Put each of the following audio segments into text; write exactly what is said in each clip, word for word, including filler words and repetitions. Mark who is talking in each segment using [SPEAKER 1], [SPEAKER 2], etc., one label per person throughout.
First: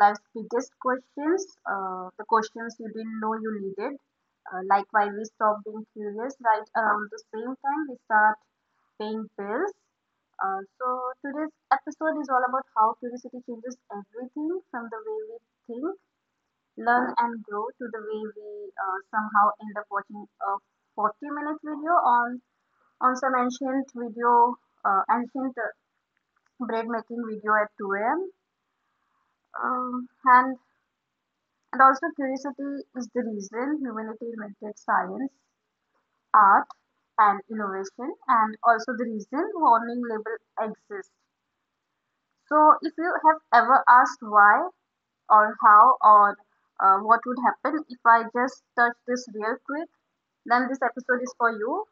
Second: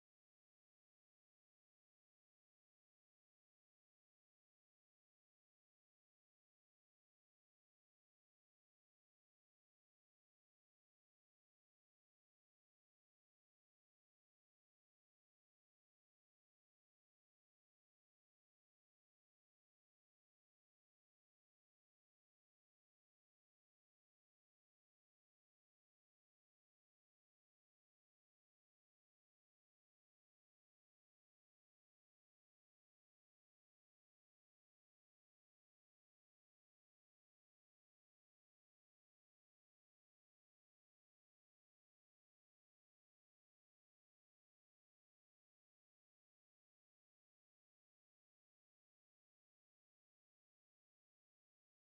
[SPEAKER 1] life's biggest questions, uh, the questions you didn't know you needed, uh, like why we stop being curious right around the same time we start paying bills. Uh, so, Today's episode is all about how curiosity changes everything from the way we think, learn, and grow to the way we uh, somehow end up watching a forty minute video on, on some ancient video, uh, ancient uh, bread making video at two a m. Um, and, and also curiosity is the reason humanity invented science, art, and innovation, and also the reason warning label exists. So if you have ever asked why or how or uh, what would happen if I just touch this real quick, then this episode is for you.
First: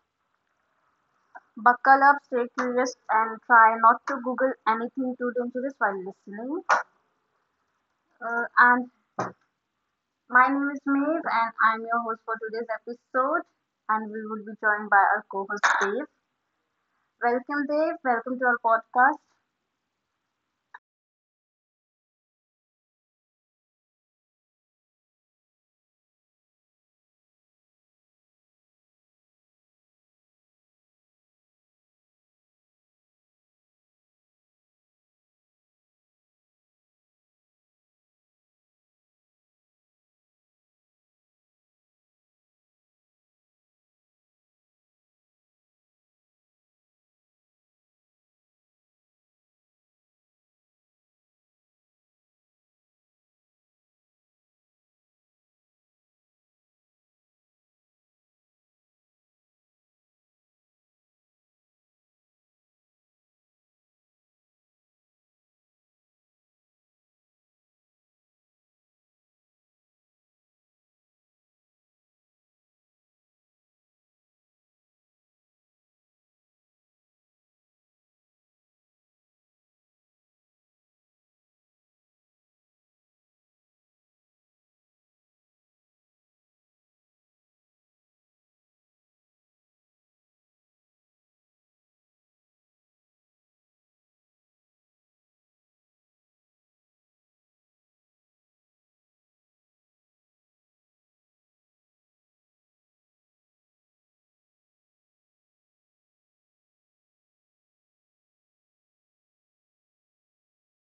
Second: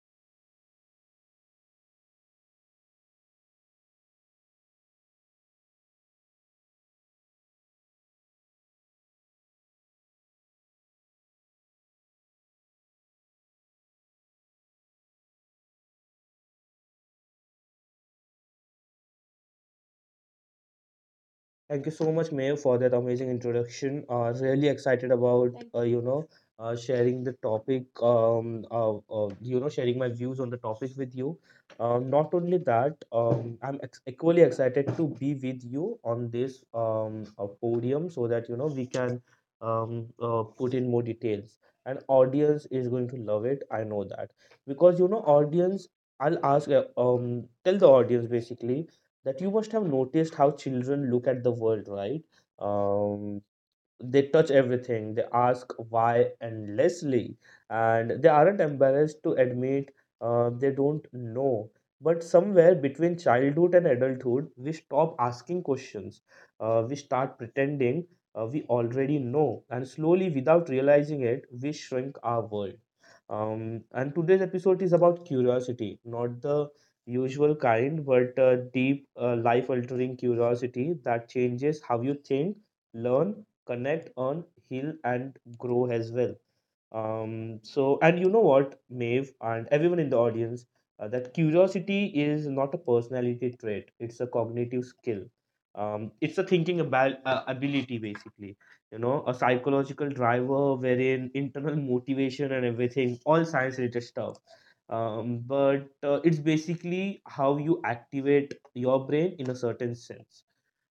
[SPEAKER 1] Buckle up, stay curious, and try not to Google anything too dangerous while listening. Uh, and My name is Maeve, and I'm your host for today's episode. And we will be joined by our co-host Dave. Welcome, Dave. Welcome to our podcast.
[SPEAKER 2] Thank you so much, Mayor, for that amazing introduction. Uh, really excited about Thank uh, you know uh, sharing the topic. Um, uh, uh, you know, sharing my views on the topic with you. Um, not only that, um, I'm ex- equally excited to be with you on this um uh, podium so that you know we can um uh, put in more details. And audience is going to love it. I know that because you know audience. I'll ask. Uh, Um, tell the audience basically that you must have noticed how children look at the world, right? Um, they touch everything, they ask why endlessly, and they aren't embarrassed to admit uh, they don't know. But somewhere between childhood and adulthood we stop asking questions. uh, we start pretending uh, we already know, and slowly without realizing it we shrink our world. um, and today's episode is about curiosity, not the usual kind, but uh, deep, uh, life altering curiosity that changes how you think, learn, connect, earn, heal, and grow as well. Um, so, and you know what, Maeve and everyone in the audience, uh, that curiosity is not a personality trait, it's a cognitive skill. Um, it's a thinking about uh, ability, basically. You know, a psychological driver wherein internal motivation and everything, all science related stuff. Um, but uh, it's basically how you activate your brain in a certain sense.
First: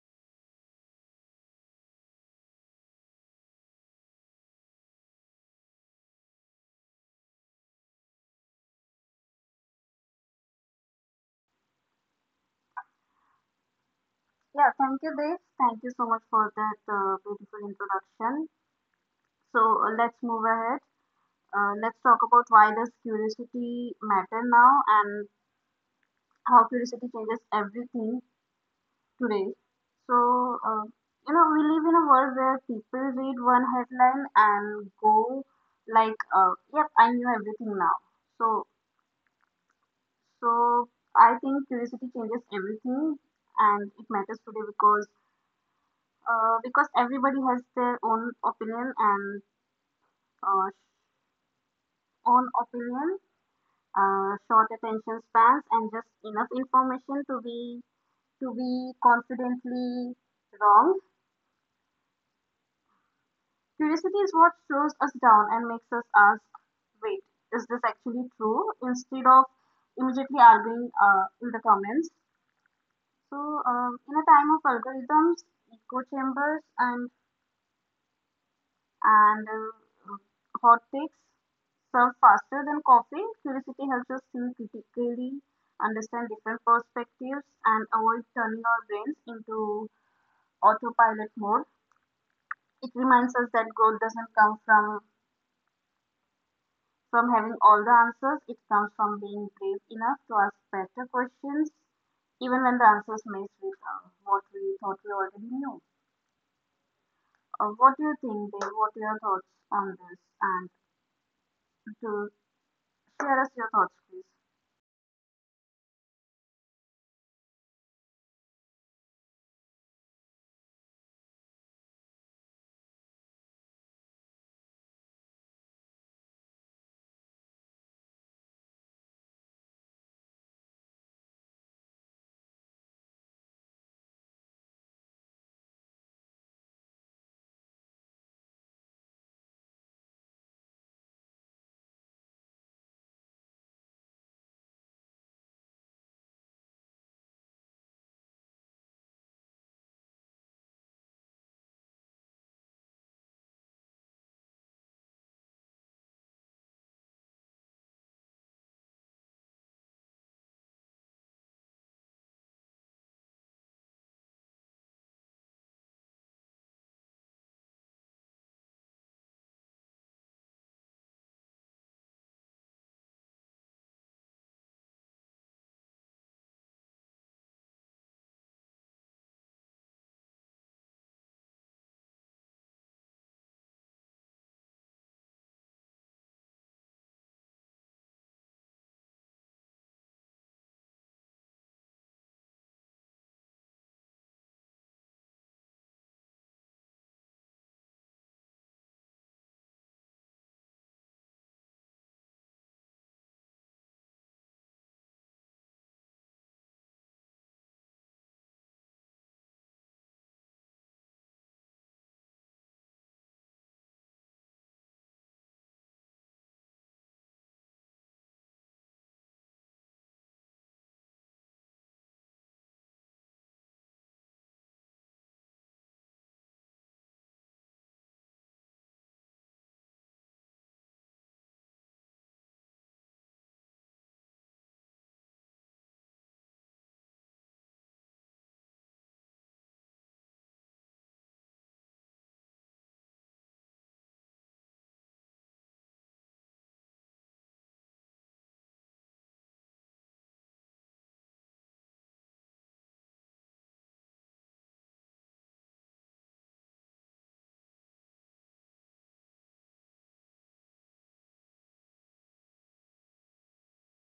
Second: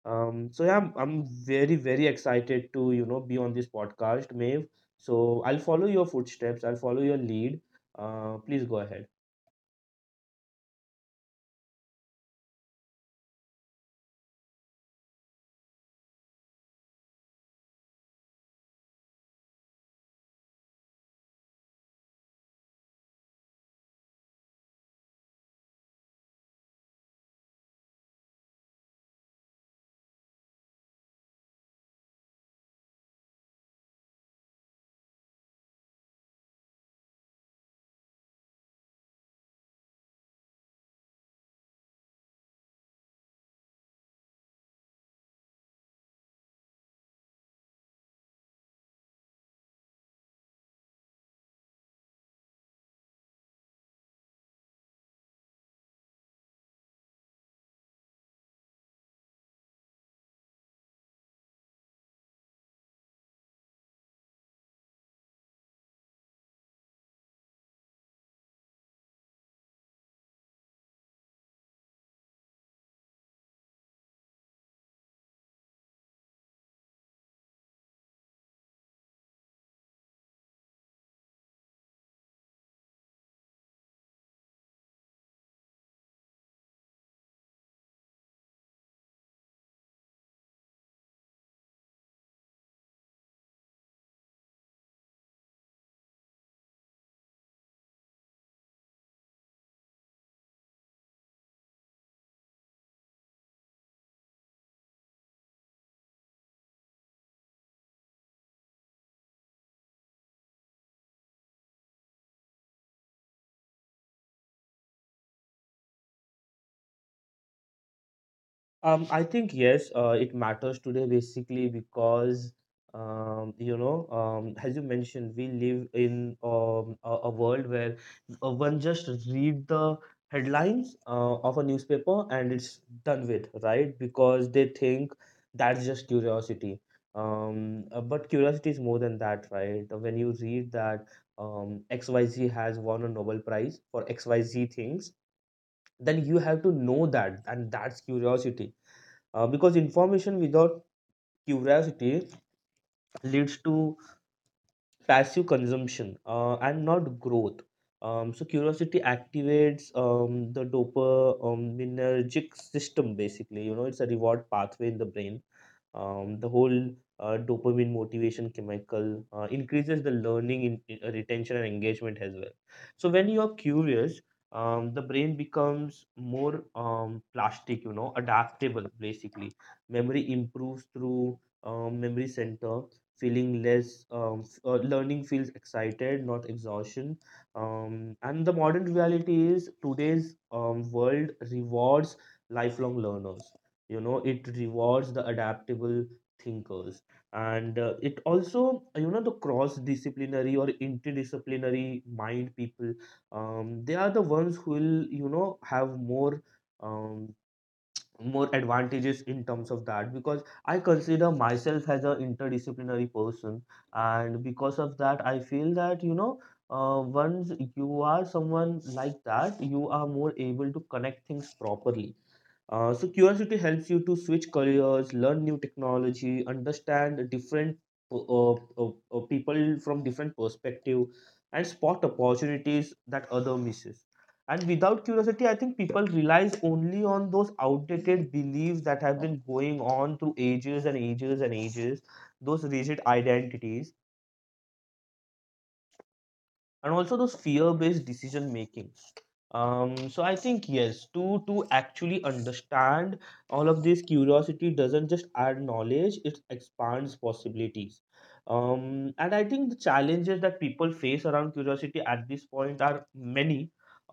[SPEAKER 2] um, so yeah, I'm, I'm very, very excited to, you know, be on this podcast, Maeve. So I'll follow your footsteps. I'll follow your lead. Uh, please go ahead.
[SPEAKER 1] Yeah, thank you, Dave. Thank you so much for that uh, beautiful introduction. So uh, let's move ahead. Uh, let's talk about why does curiosity matter now and how curiosity changes everything today. So, uh, you know, we live in a world where people read one headline and go like, uh, yep, I knew everything now. So, so I think curiosity changes everything, and it matters today because uh, because everybody has their own opinion and uh, own opinion, uh, short attention spans, and just enough information to be to be confidently wrong. Curiosity is what slows us down and makes us ask, wait, is this actually true? Instead of immediately arguing uh, in the comments. So, um, in a time of algorithms, echo chambers, and, and uh, hot takes serve faster than coffee, curiosity helps us think critically, understand different perspectives, and avoid turning our brains into autopilot mode. It reminds us that growth doesn't come from from having all the answers. It comes from being brave enough to ask better questions, even when the answers may sweep out what we thought we already knew. Uh, what do you think, Dave? What are your thoughts on this? And to share us your thoughts, please.
[SPEAKER 2] Um, I think yes, uh, it matters today basically because um, you know, um, as you mentioned, we live in um, a, a world where uh, one just read the headlines uh, of a newspaper and it's done with, right? Because they think that's just curiosity. Um, uh, but curiosity is more than that, right? When you read that um, X Y Z has won a Nobel Prize for X Y Z things, then you have to know that, and that's curiosity uh, because information without curiosity leads to passive consumption uh, and not growth. Um, so curiosity activates um, the dopaminergic system basically. You know, it's a reward pathway in the brain. um, the whole uh, dopamine motivation chemical uh, increases the learning, in, in- uh, retention, and engagement as well. So when you are curious, um, the brain becomes more um, plastic, you know, adaptable basically. Memory improves through um, memory center, feeling less, um, f- uh, learning feels excited, not exhaustion. Um, and the modern reality is today's um, world rewards lifelong learners, you know it rewards the adaptable thinkers, and uh, it also, you know the cross disciplinary or interdisciplinary mind people, um, they are the ones who will, you know have more um, more advantages in terms of that, because I consider myself as an interdisciplinary person, and because of that I feel that you know uh, once you are someone like that you are more able to connect things properly. uh, so curiosity helps you to switch careers, learn new technology, understand different uh, uh, uh, people from different perspective, and spot opportunities that other misses. And without curiosity, I think people relies only on those outdated beliefs that have been going on through ages and ages and ages, those rigid identities, and also those fear-based decision making. Um, so I think yes, to to actually understand all of this, curiosity doesn't just add knowledge, it expands possibilities. Um, and I think the challenges that people face around curiosity at this point are many,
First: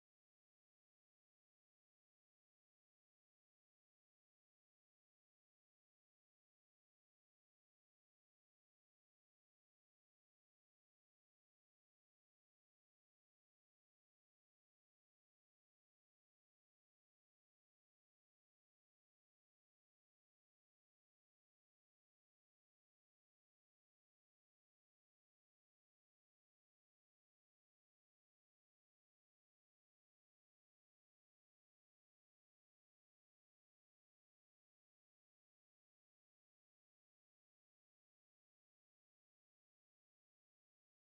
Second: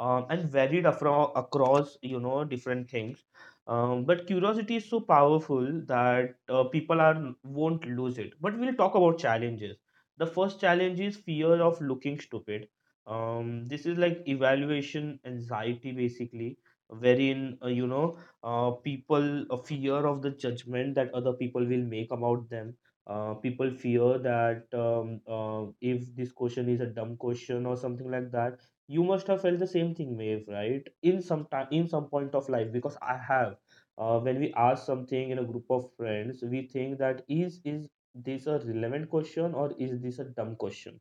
[SPEAKER 2] um, and varied afro- across, you know different things. Um, but curiosity is so powerful that uh, people are won't lose it. But we'll talk about challenges. The first challenge is fear of looking stupid. um this is like evaluation anxiety basically, wherein uh, you know uh, people uh, fear of the judgment that other people will make about them. uh, people fear that, um, uh, if this question is a dumb question or something like that. You must have felt the same thing, Maeve, right, in some time in some point of life, because I have. uh, when we ask something in a group of friends, we think that is is this a relevant question, or is this a dumb question?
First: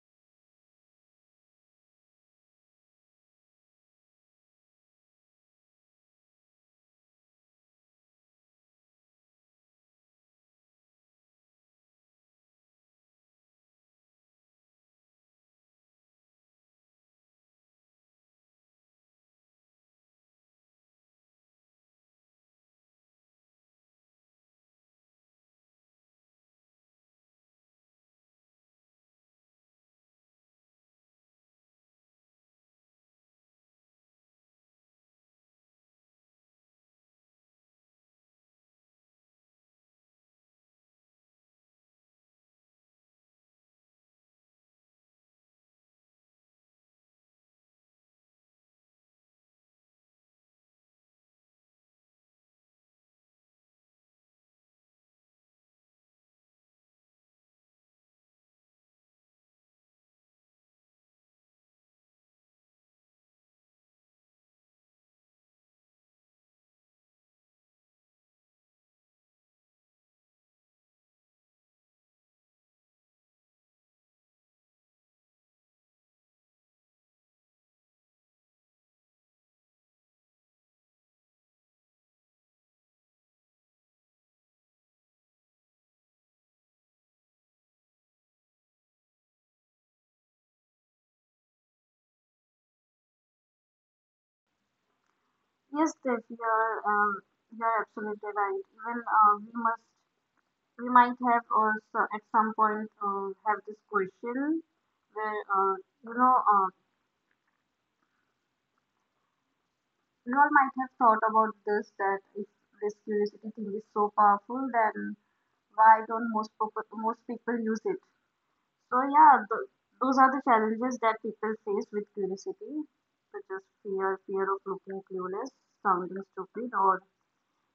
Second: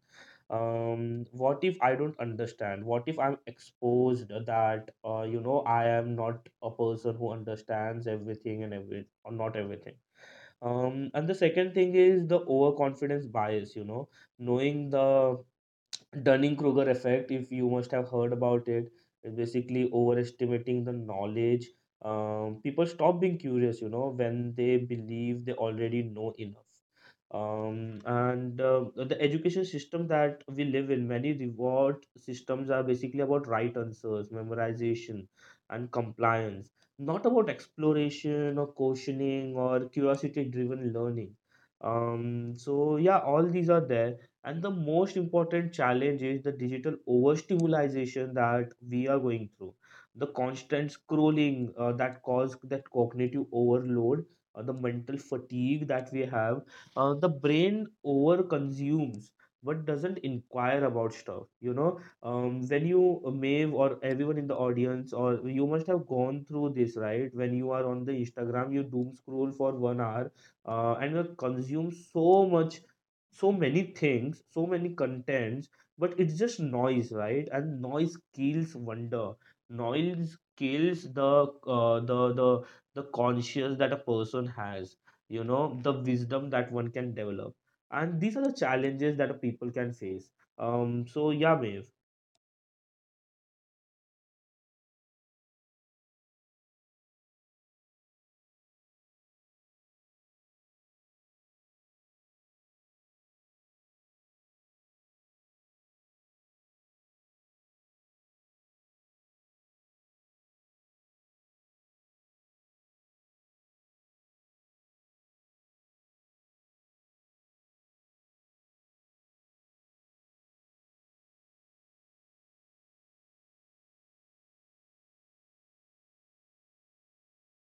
[SPEAKER 2] um what if I don't understand? What if I'm exposed that, uh, you know I am not a person who understands everything and every, or not everything. um and the second thing is the overconfidence bias, you know, knowing the Dunning-Kruger effect, if you must have heard about it, is basically overestimating the knowledge. Um, people stop being curious, you know, when they believe they already know enough. Um, and uh, the education system that we live in, many reward systems are basically about right answers, memorization, and compliance, not about exploration or questioning or curiosity-driven learning. Um, so yeah, all these are there, and the most important challenge is the digital overstimulation that we are going through. The constant scrolling, uh, that cause that cognitive overload, uh, the mental fatigue that we have, uh, the brain over consumes but doesn't inquire about stuff. You know, um, when you, uh, Maeve, or everyone in the audience, or you must have gone through this, right? When you are on the Instagram, you doom scroll for one hour, uh, and you consume so much, so many things, so many contents, but it's just noise, right? And noise kills wonder. Noise kills the uh, the the the conscience that a person has. You know, the wisdom that one can develop, and these are the challenges that a people can face. Um. So yeah, Maeve.
[SPEAKER 1] Yes, Dave, you're, um, you're absolutely right. Even uh, we must, we might have also at some point uh, have this question where, uh, you know, uh, we all might have thought about this, that if this curiosity thing is so powerful, then why don't most people, most people use it? So yeah, th- those are the challenges that people face with curiosity, such as fear, fear of looking clueless, sounding stupid, or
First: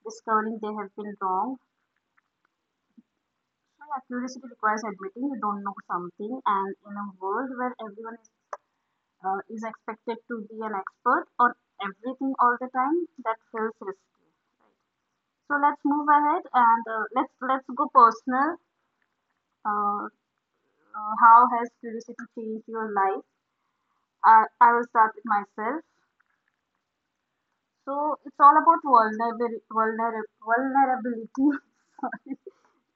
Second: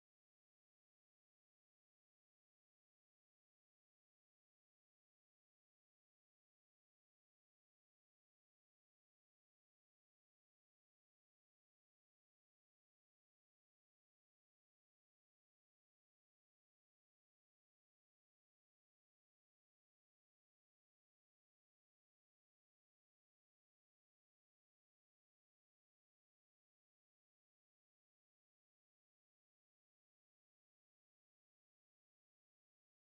[SPEAKER 1] discovering they have been wrong. So yeah, curiosity requires admitting you don't know something, and in a world where everyone is uh, is expected to be an expert on everything all the time, that feels risky. So let's move ahead, and uh, let's let's go personal. Uh, uh, how has curiosity changed your life? I, I will start with myself. So it's all about vulnerability, vulnerability, vulnerability. Sorry.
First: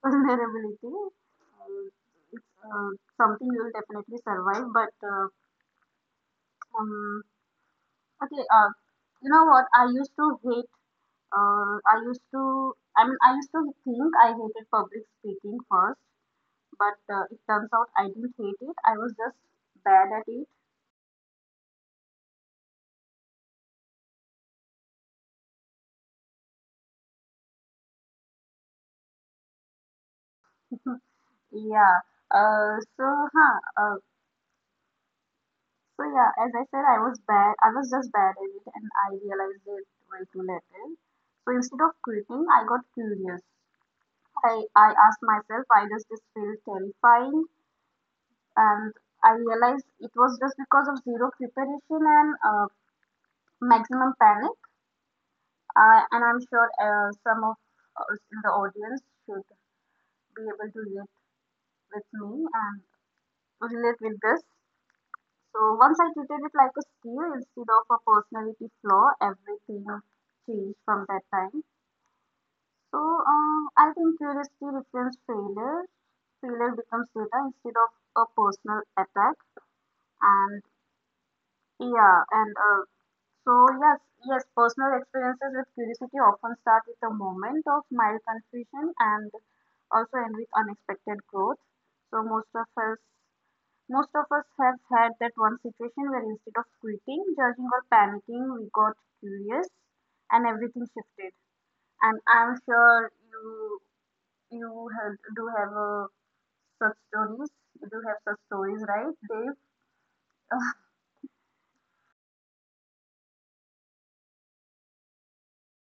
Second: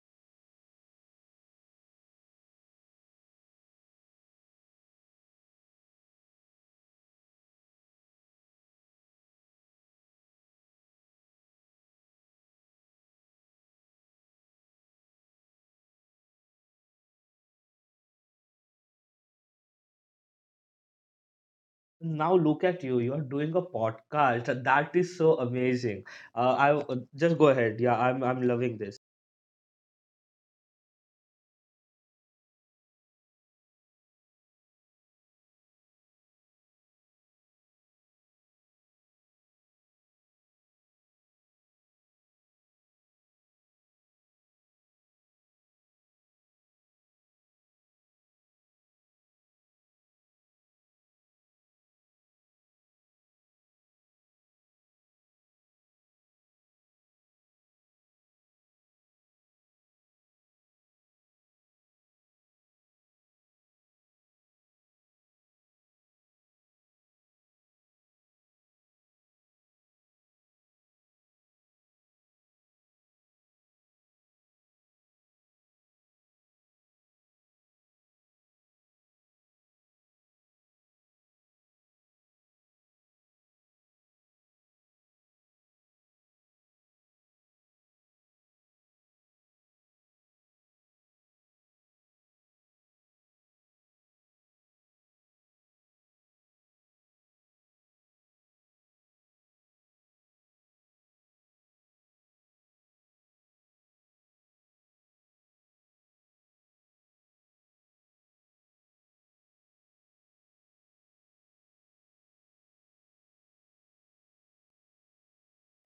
[SPEAKER 1] Vulnerability. Uh, it's uh, Something you will definitely survive. But uh, um, okay, uh, you know what? I used to hate uh, I used to, I mean, I used to think I hated public speaking first, but uh, it turns out I didn't hate it. I was just bad at it.
[SPEAKER 2] Now look at you. You are doing a podcast. That is so amazing. Uh, I uh, just go ahead. Yeah, I'm I'm loving this.
[SPEAKER 1] Yeah. Uh, so huh. Uh, so yeah, as I said, I was bad. I was just bad at it, and I realized it way too later. So instead of quitting, I got curious. I I asked myself, why does this feel terrifying, and I realized it was just because of zero preparation and uh, maximum panic. Uh, and I'm sure uh, some of us in the audience should be able to relate with me. And. Relate with this. So once I treated it like a skill instead of a personality flaw, everything changed from that time. So um, I think curiosity reframes failure. Failure becomes data instead of a personal attack. And yeah, and uh, so yes, yes, personal experiences with curiosity often start with a moment of mild confusion and also end with unexpected growth. So most of us most of us have had that one situation where instead of quitting, judging, or panicking, we got curious and everything shifted. And I'm sure you you have, do have uh, such stories. You do have such stories, right, Dave?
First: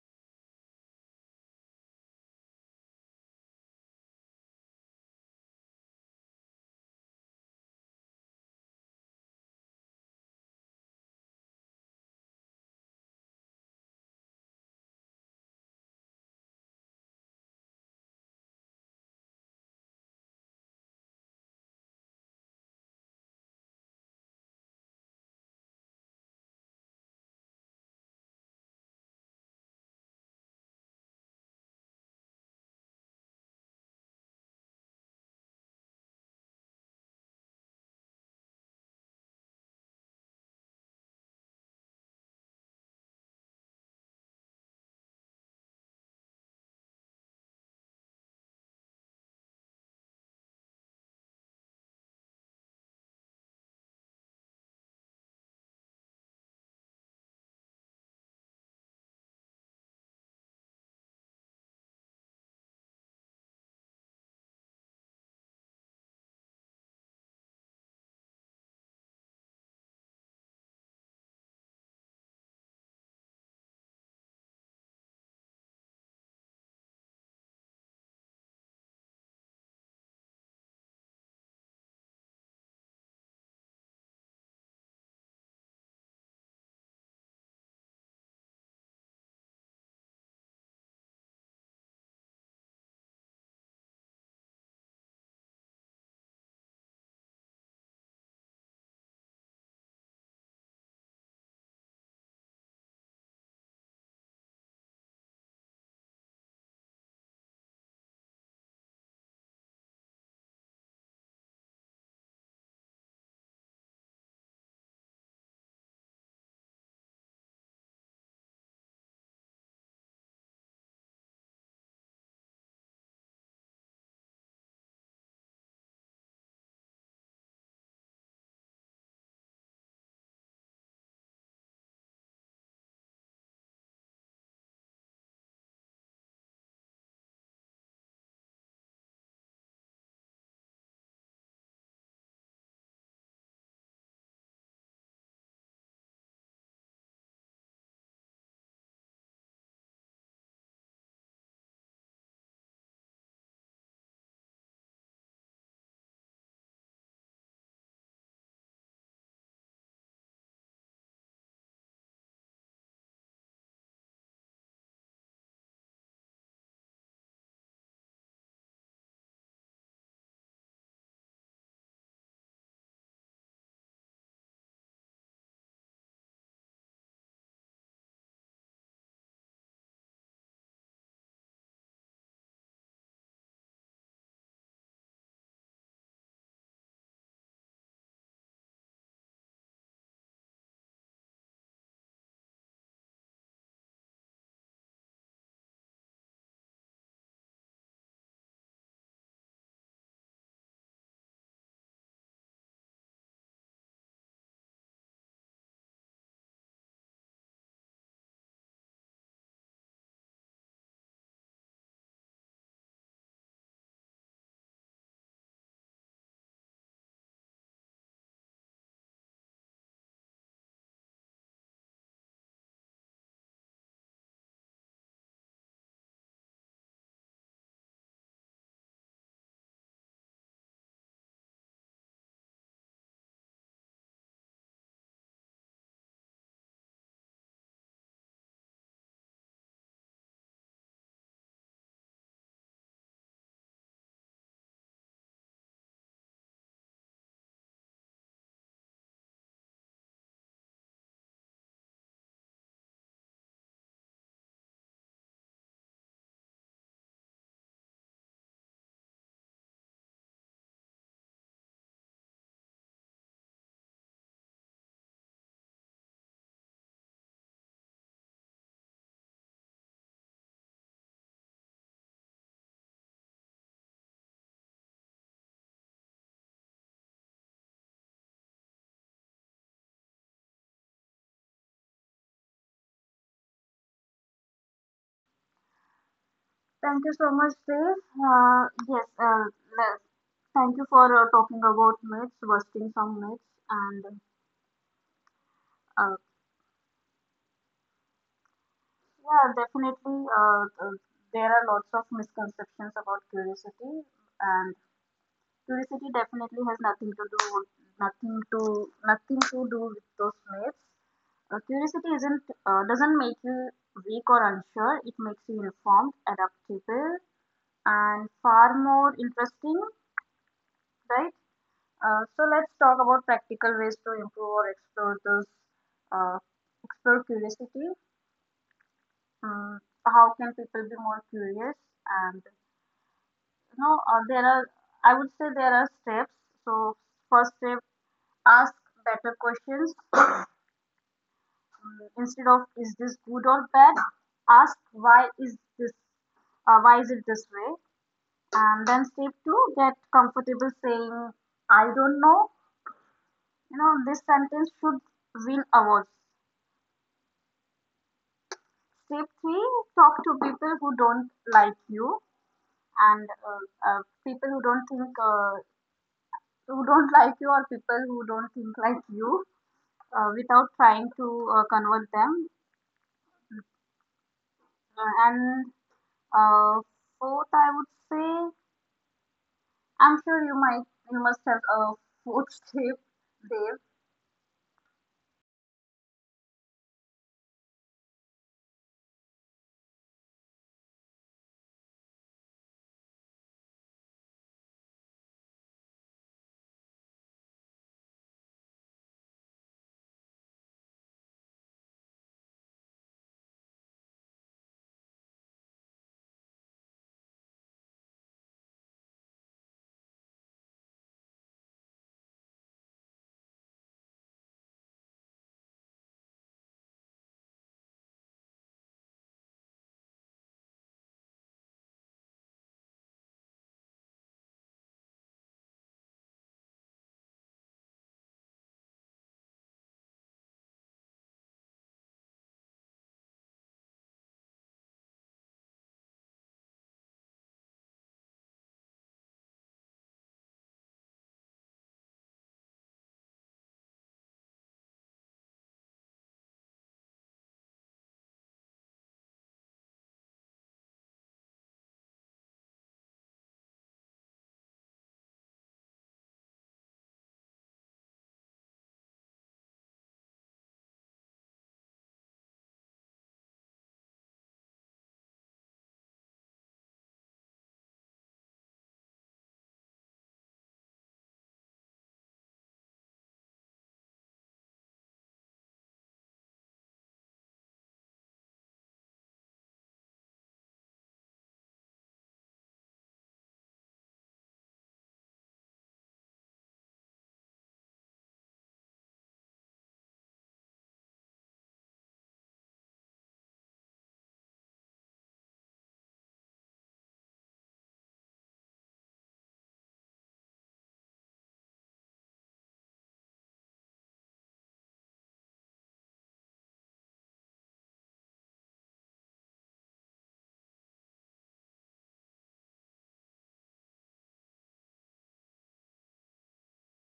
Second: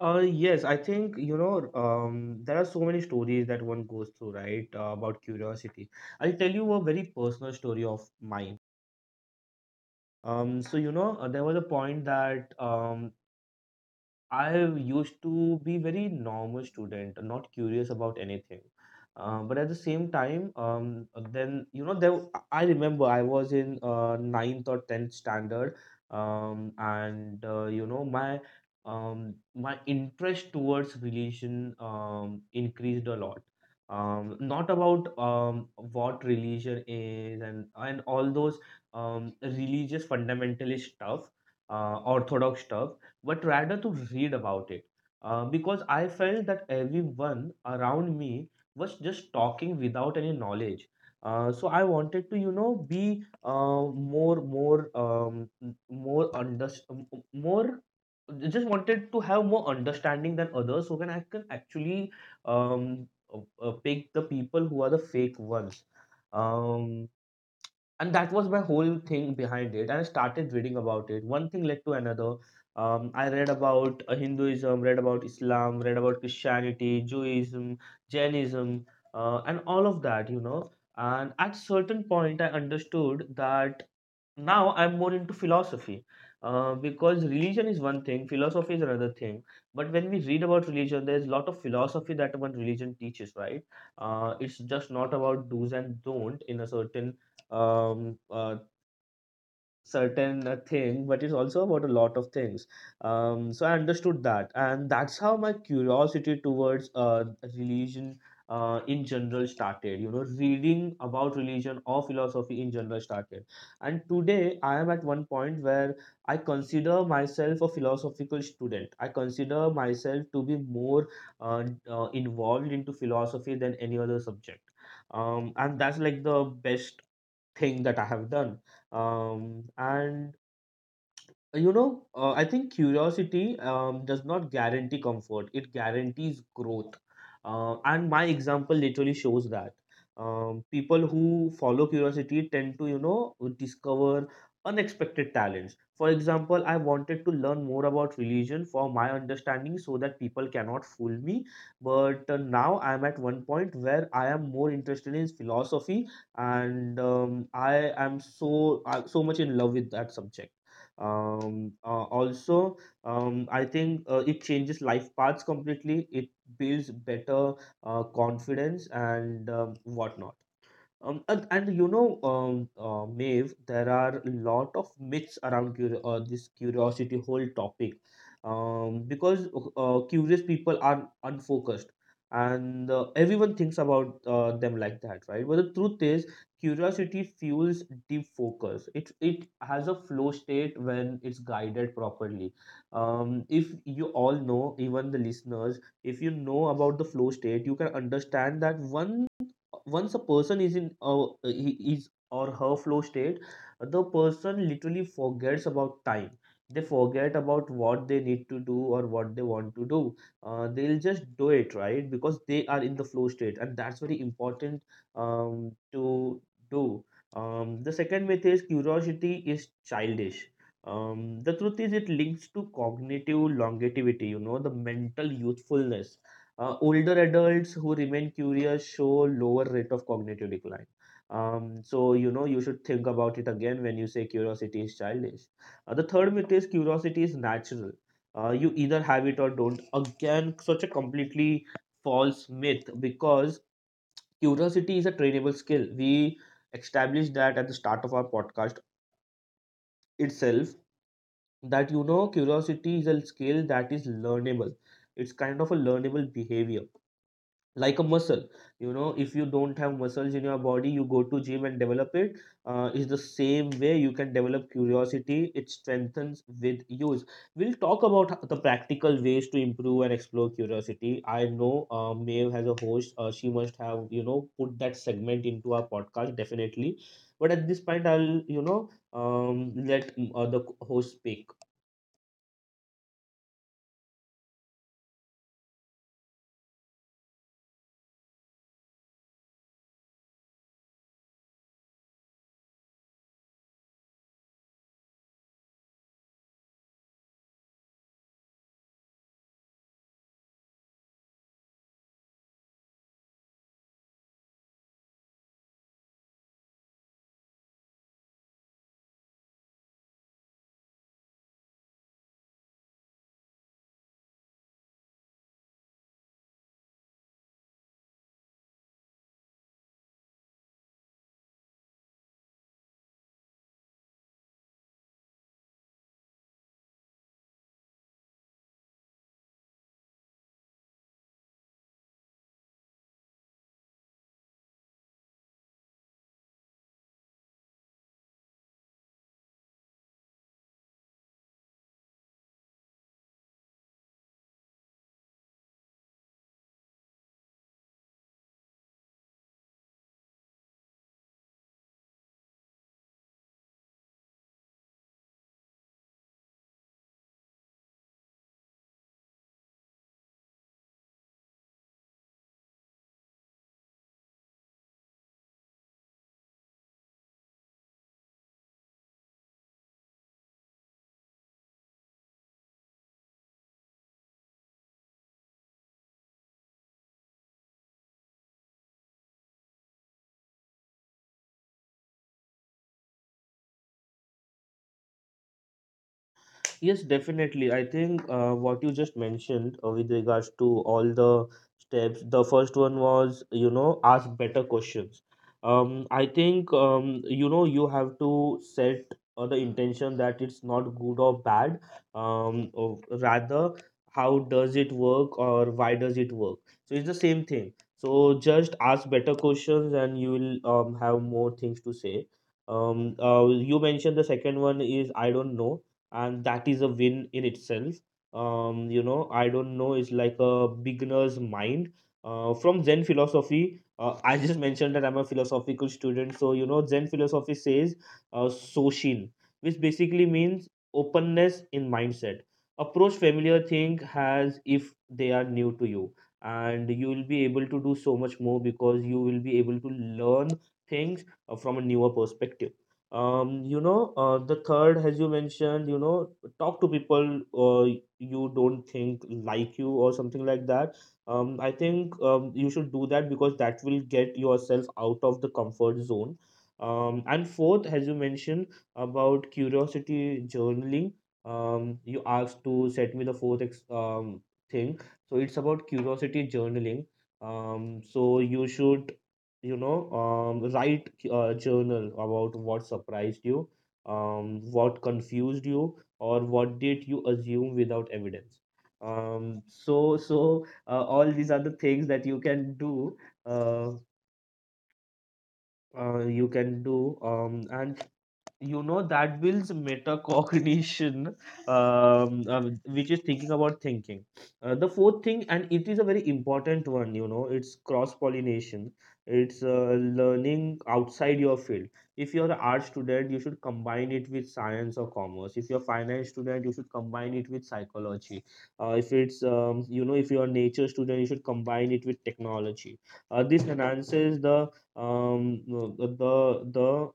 [SPEAKER 2] Uh, yes, I think you know um, there are so many stories that one goes through, right? Uh, about curiosity. I'll tell you a very personal story of mine. Um, so you know uh, there was a point that, um, I used to be very normal student, not curious about anything. Uh, but at the same time, um, then you know, there I remember I was in uh, ninth or tenth standard, um, and uh, you know my um, my interest towards religion um, increased a lot. Um, not about um, what religion is, and and all those um, religious fundamentalist stuff, uh, orthodox stuff, but rather to read about it. Uh, because I felt that everyone around me was just talking without any knowledge. Uh, so I wanted to, you know, be uh, more, more, um, m- more under, more. Just wanted to have more understanding than others, so can I can actually um, uh, uh, pick the people who are the fake ones. Um, and that was my whole thing behind it, and I started reading about it. One thing led to another. um, I read about uh, Hinduism, read about Islam, read about Christianity, Judaism, Jainism, uh, and all of that, you know, and at certain point I understood that now I'm more into philosophy, uh, because religion is one thing, philosophy is another thing, but when we read about religion there's a lot of philosophy that one religion teaches, right? uh, it's just not about do's and don't in a certain um, uh, certain uh, thing, but it's also about a lot of things. Um, so I understood that, and that's how my curiosity towards uh, religion uh, in general started. You know, reading about religion or philosophy in general started, and today I am at one point where I consider myself a philosophical student. I consider myself to be more uh, uh, involved into philosophy than any other subject. Um, and that's like the best thing that I have done. Um, and you know uh, I think curiosity um, does not guarantee comfort, it guarantees growth, uh, and my example literally shows that. um, people who follow curiosity tend to, you know discover unexpected talents. For example, I wanted to learn more about religion for my understanding so that people cannot fool me, but uh, now I am at one point where I am more interested in philosophy, and um, I am so uh, so much in love with that subject. um, uh, also, um, I think uh, it changes life paths completely. It builds better uh, confidence, and um, whatnot. um, and, and you know, um, uh, Maeve, there are a lot of myths around cur- uh, this curiosity whole topic, um, because uh, curious people are unfocused, and uh, everyone thinks about uh, them like that, right? But the truth is, curiosity fuels deep focus. It it has a flow state when it's guided properly. Um, if you all know, even the listeners, if you know about the flow state, you can understand that one once a person is in uh, he is or her flow state, the person literally forgets about time, they forget about what they need to do or what they want to do. Uh, they'll just do it, right? Because they are in the flow state, and that's very important um, to do um, The second myth is curiosity is childish. Um, the truth is it links to cognitive longevity, you know, the mental youthfulness. Uh, older adults who remain curious show lower rate of cognitive decline. Um, so, you know, you should think about it again when you say curiosity is childish. Uh, the third myth is curiosity is natural. Uh, you either have it or don't. Again, such a completely false myth, because curiosity is a trainable skill. We established that at the start of our podcast itself, that, you know, curiosity is a skill that is learnable. It's kind of a learnable behavior, like a muscle. You know, if you don't have muscles in your body, you go to gym and develop it. Uh, is the same way you can develop curiosity, it strengthens with use. We'll talk about h- the practical ways to improve and explore curiosity. I know uh, Maeve has a host, uh, she must have, you know, put that segment into our podcast, definitely. But at this point, I'll, you know, um, let mm, uh, the host speak.
[SPEAKER 1] Thank you so much, Dave. Uh, yes, uh, le- thank you for uh, talking about myths, busting some myths, and uh, yeah, definitely uh, uh, there are lots of misconceptions about curiosity, and curiosity definitely has nothing to do with nothing to nothing to do with those myths. Uh, curiosity isn't uh, doesn't make you weak or unsure. It makes you informed, adaptable, and far more interesting, right? Uh, so let's talk about practical ways to improve or explore those uh, explore curiosity. Um, how can people be more curious? And you know, uh, there are I would say there are steps. So first step, ask better questions instead of, is this good or bad? Ask, why is this uh, why is it this way? And then step two, get comfortable saying I don't know. You know, this sentence should win awards. Step three, talk to people who don't like you and uh, uh, people who don't think uh, who don't like you, or people who don't think like you uh, without trying to uh, convert them. Uh, and Uh, Fourth, I would say, I'm sure you might, you must have a fourth tip, Dave.
[SPEAKER 2] Yes, definitely. I think uh, what you just mentioned uh, with regards to all the steps, the first one was, you know, ask better questions. Um, I think, um, you know, you have to set uh, the intention that it's not good or bad. Um, or rather, how does it work or why does it work? So it's the same thing. So just ask better questions and you will um, have more things to say. Um, uh, you mentioned the second one is I don't know, and that is a win in itself. Um you know, I don't know, it's like a beginner's mind uh, from Zen philosophy. uh, I just mentioned that I'm a philosophical student, so you know, Zen philosophy says uh, soshin, which basically means openness in mindset. Approach familiar thing as if they are new to you, and you will be able to do so much more, because you will be able to learn things uh, from a newer perspective. Um you know, uh, the third, as you mentioned, you know, talk to people uh, you don't think like you or something like that. um I think, um, you should do that because that will get yourself out of the comfort zone. Um and fourth, as you mentioned, about curiosity journaling. Um you asked to set me the fourth ex- um thing. So it's about curiosity journaling. Um so you should, you know, um, write a journal about what surprised you, um, what confused you, or what did you assume without evidence. Um, so so uh, all these are the things that you can do, uh, uh, you can do, um, and you know that builds metacognition, um, um, which is thinking about thinking. Uh, the fourth thing, and it is a very important one, you know, it's cross pollination. It's uh, learning outside your field. If you're an art student, you should combine it with science or commerce. If you're a finance student, you should combine it with psychology. Uh, if it's um, you know, if you're a nature student, you should combine it with technology. Uh, this enhances the um, the the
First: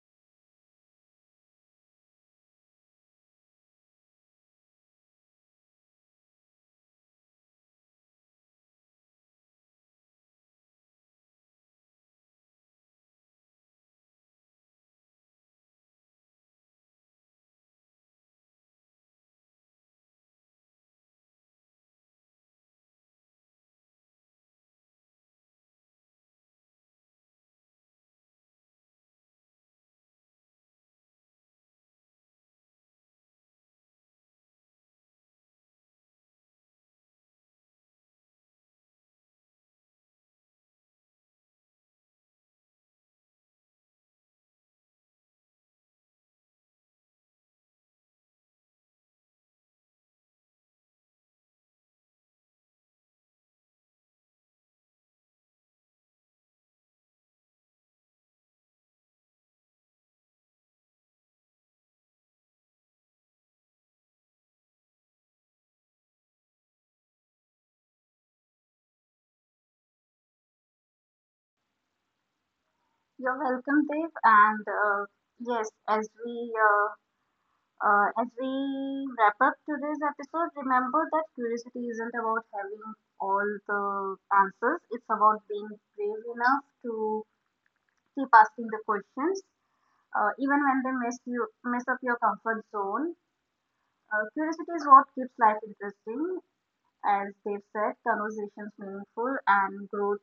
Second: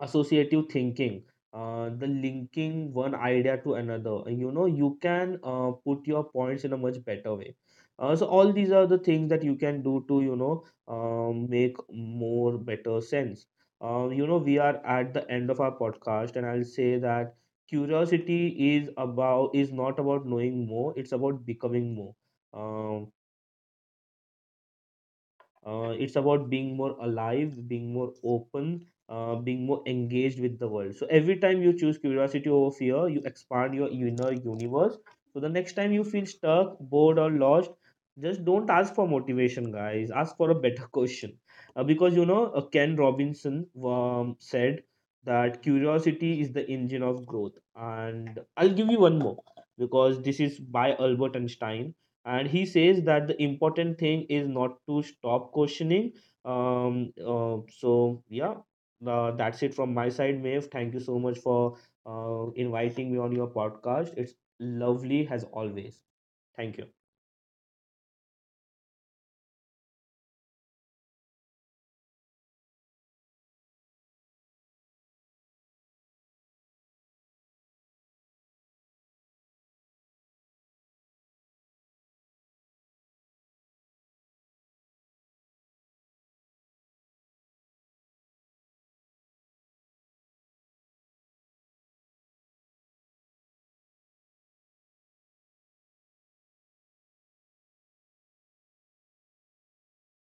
[SPEAKER 2] associative thinking, uh, the linking one idea to another. You know, you can uh, put your points in a much better way. Uh, so all these are the things that you can do to, you know, um, make more better sense. Um, you know, we are at the end of our podcast, and I'll say that curiosity is about is not about knowing more, it's about becoming more. Um, uh, it's about being more alive, being more open, uh, being more engaged with the world. So every time you choose curiosity over fear, you expand your inner universe. So the next time you feel stuck, bored, or lost, just don't ask for motivation, guys. Ask for a better question. Uh, because you know, uh, Ken Robinson um, said that curiosity is the engine of growth. And I'll give you one more, because this is by Albert Einstein, and he says that the important thing is not to stop questioning. Um uh, so yeah, uh, that's it from my side. Maeve, thank you so much for uh, inviting me on your podcast. It's lovely as always. Thank you.
[SPEAKER 1] You're welcome, Dave. And uh, yes, as we uh, uh, as we wrap up today's episode, remember that curiosity isn't about having all the answers. It's about being brave enough to keep asking the questions, uh, even when they mess you mess up your comfort zone. Uh, curiosity is what keeps life interesting, as they've said, conversations meaningful, and growth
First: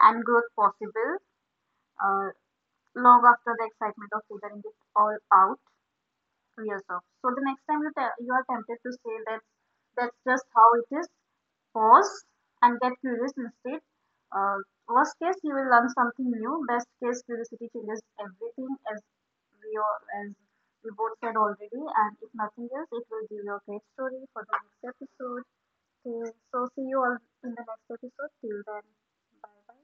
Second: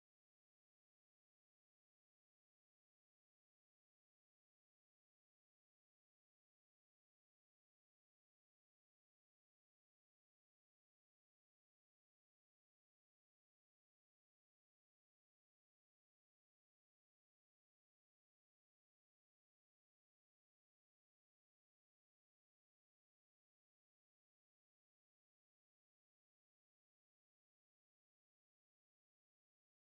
[SPEAKER 1] and growth possible uh, long after the excitement of figuring it all out wears off. So the next time you te- you are tempted to say that that's just how it is, pause and get curious instead. Uh, worst case, you will learn something new. Best case, curiosity changes everything, as we all, as we both said already. And if nothing else, it will give you a great story for the next episode. Okay, so see you all in the next episode. Till then, bye